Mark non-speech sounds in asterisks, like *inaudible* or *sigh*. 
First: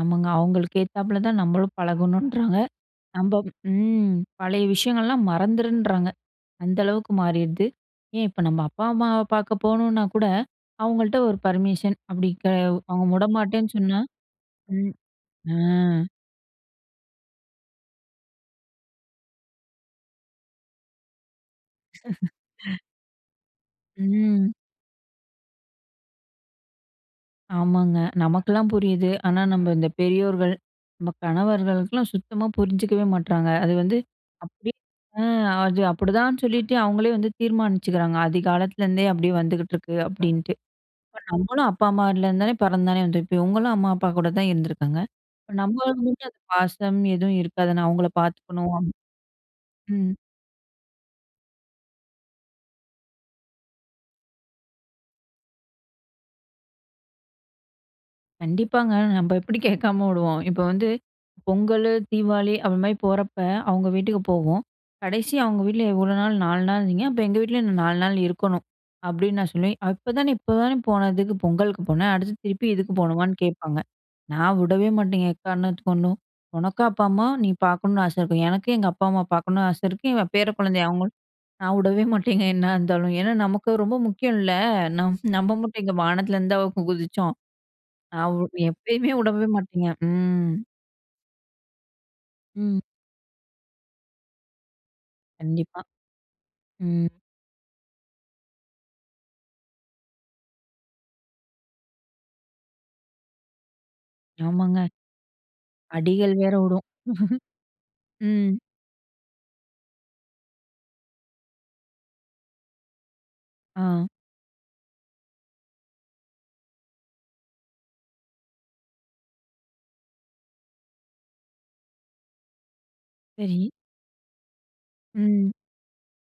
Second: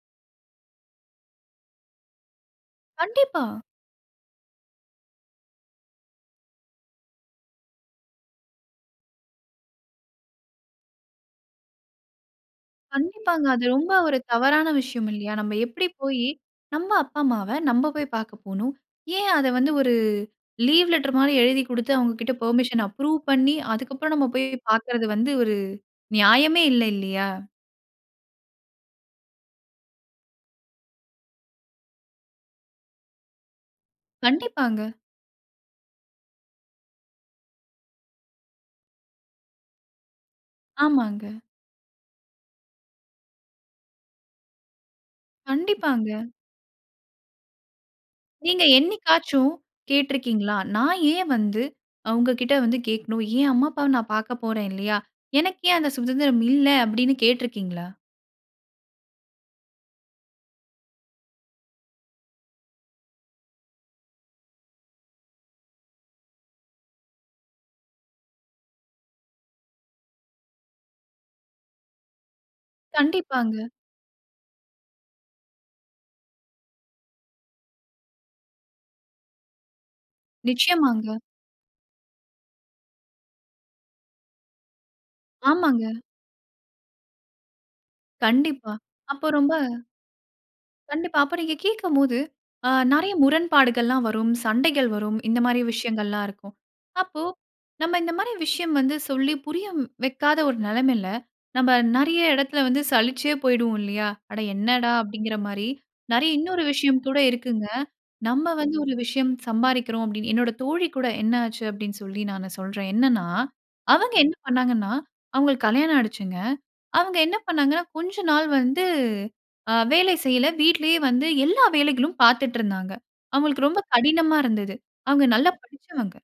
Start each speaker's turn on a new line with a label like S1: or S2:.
S1: ஆமாங்க. அவங்களுக்கு ஏத்தாப்பல தான் நம்மளும் பழகணுன்றாங்க. நம்ப
S2: கண்டிப்பா.
S1: ம். பழைய விஷயங்கள்லாம் மறந்துருன்றாங்க. அந்த அளவுக்கு மாறிருது. ஏன் இப்ப நம்ம அப்பா, அம்மாவ பார்க்க போகணுனா கூட, அவங்கள்ட்ட ஒரு பர்மிஷன். அப்படி க அவங்க
S2: கண்டிப்பாங்க. அது
S1: வுடமாட்டேன்னு
S2: ரொம்ப
S1: சொன்னா
S2: ஒரு தவறான
S1: ம்.
S2: விஷயம் இல்லையா?
S1: ஆ.
S2: நம்ம எப்படி போயி நம்ம அப்பா, அம்மாவ நம்ம போய் பாக்க போணும். ஏன் அத வந்து, ஒரு லீவ் லெட்டர் மாதிரி எழுதிக் கொடுத்து, அவுங்ககிட்ட
S1: *chuckles*
S2: பெர்மிஷன் அப்ரூவ் பண்ணி, அதுக்கப்புறம் நாம போயி
S1: ம்.
S2: பாக்கிறது வந்து, ஒரு நியாயமே இல்ல, இல்லையா?
S1: ஆமாங்க. நமக்கெல்லாம் புரியுது. ஆனா நம்ம இந்த பெரியோர்கள், நம்ம கணவர்களுக்கெல்லாம் சுத்தமா புரிஞ்சுக்கவே மாட்றாங்க. அது வந்து அப்படியே
S2: கண்டிப்பாங்க.
S1: ஆ அது அப்படிதான் சொல்லிட்டு, அவங்களே வந்து தீர்மானிச்சுக்கிறாங்க. ஆதிகாலத்துலேருந்தே அப்படியே வந்துகிட்டுருக்கு அப்படின்ட்டு. அப்ப
S2: ஆமாங்க.
S1: நம்மளும் அப்பா, அம்மாலருந்து தானே பிறந்து தானே வந்துருப்போம். இவங்களும் அம்மா அப்பா கூட தான் இருந்துருக்காங்க. இப்போ நம்மளுக்கு
S2: கண்டிப்பாங்க.
S1: மட்டும் அந்த பாசம் எதுவும் இருக்காது நான் அவங்களை
S2: நீங்க
S1: பார்த்துக்கணும்.
S2: என்னைக்காச்சும்
S1: ம்.
S2: கேட்ருக்கிங்களா? நான் ஏன் வந்து அவுங்ககிட்ட வந்து கேக்கணும்? ஏன் அம்மா அப்பாவை நான் பாக்க போறேன் இல்லையா? எனக்கு ஏன் அந்த சுதந்திரம் இல்ல அப்படின்னு கேட்ருக்கிங்களா?
S1: கண்டிப்பாங்க. நம்ம எப்படி கேட்காம விடுவோம். இப்போ வந்து பொங்கலு, தீபாவளி அப்படி மாதிரி போறப்ப, அவங்க வீட்டுக்கு போவோம். கடைசியா அவங்க வீட்டில எவ்வளோ நாள், 4 நாள் இருந்திங்க. அப்போ எங்கள் வீட்டிலையும் 4 நாள் இருக்கணும் அப்படின்னு நான் சொல்லுவேன். அப்போதானே, இப்போதானே போனதுக்கு பொங்கலுக்கு போன. அடுத்து திருப்பி இதுக்கு போகணுமான்னு
S2: கண்டிப்பாங்க.
S1: கேட்பாங்க. நான் வுடவே மாட்டேங்க, எக்காரணத்துக்கு கொண்டும். உனக்கு அப்பா அம்மா நீ பாக்கணும்னு ஆசை இருக்கும். எனக்கும் எங்க அப்பா அம்மா பாக்கணும்னு ஆசை இருக்கு. இவ பேர குழந்தை அவங்களும்.
S2: நிச்சயமாங்க.
S1: நான் வுடவே மாட்டேங்க என்னா இருந்தாலும். ஏன்னா, நமக்கு ரொம்ப முக்கியம் இல்ல. நம் நம்ம மட்டும்
S2: ஆமாங்க.
S1: இங்க வானத்துல இருந்தா குதிச்சோம். அவு
S2: கண்டிப்பா.
S1: எப்பயுமே
S2: அப்ப
S1: விடவே
S2: ரொம்ப
S1: மாட்டிங்க. ம்.
S2: கண்டிப்பா. அப்ப நீங்க கேட்கும்போது. ஆ,
S1: ம்.
S2: நெறைய முரண்பாடுகள்லாம் வரும். சண்டைகள் வரும். இந்த மாதிரி
S1: கண்டிப்பா,
S2: விஷயங்கள்லாம் இருக்கும்.
S1: ம்.
S2: அப்போ, நம்ம இந்த மாரி விஷயம் வந்து சொல்லி புரிய வைக்காத ஒரு நெலைமையில, நம்ம நெறைய எடத்தில வந்து சலிச்சே போய்விடுவோம் இல்லையா? "அட
S1: ஆமாங்க.
S2: என்னடா!" அப்படிங்கிற மாரி. நெறைய
S1: அடிகள் வேற
S2: இன்னொரு
S1: வுடும்.
S2: விஷயம் கூட இருக்குங்க.
S1: *chuckles*
S2: நம்ம
S1: ம்.
S2: வந்து ஒரு விஷயம் சம்பாறிக்கிறோம் அப்படினு என்னோட தோழி கூட என்ன ஆச்சு அப்படின்னு சொல்லி நான் சொல்றேன். என்னென்னா,
S1: ஆ.
S2: அவங்க என்ன பண்ணாங்கன்னா, அவுங்களுக்கு கல்யாணம் ஆயிடுச்சுங்க. அவுங்க என்ன பண்ணாங்கன்னா, கொஞ்ச நாள் வந்து ஆ வேலை செய்யல. வீட்டிலேயே வந்து எல்லா வேலைகளும் பார்த்துட்டு இருந்தாங்க. அவுங்களுக்கு
S1: சரி.
S2: ரொம்ப கடினமா இருந்தது. அவுங்க
S1: ம்.
S2: நல்லா படிச்சவங்க.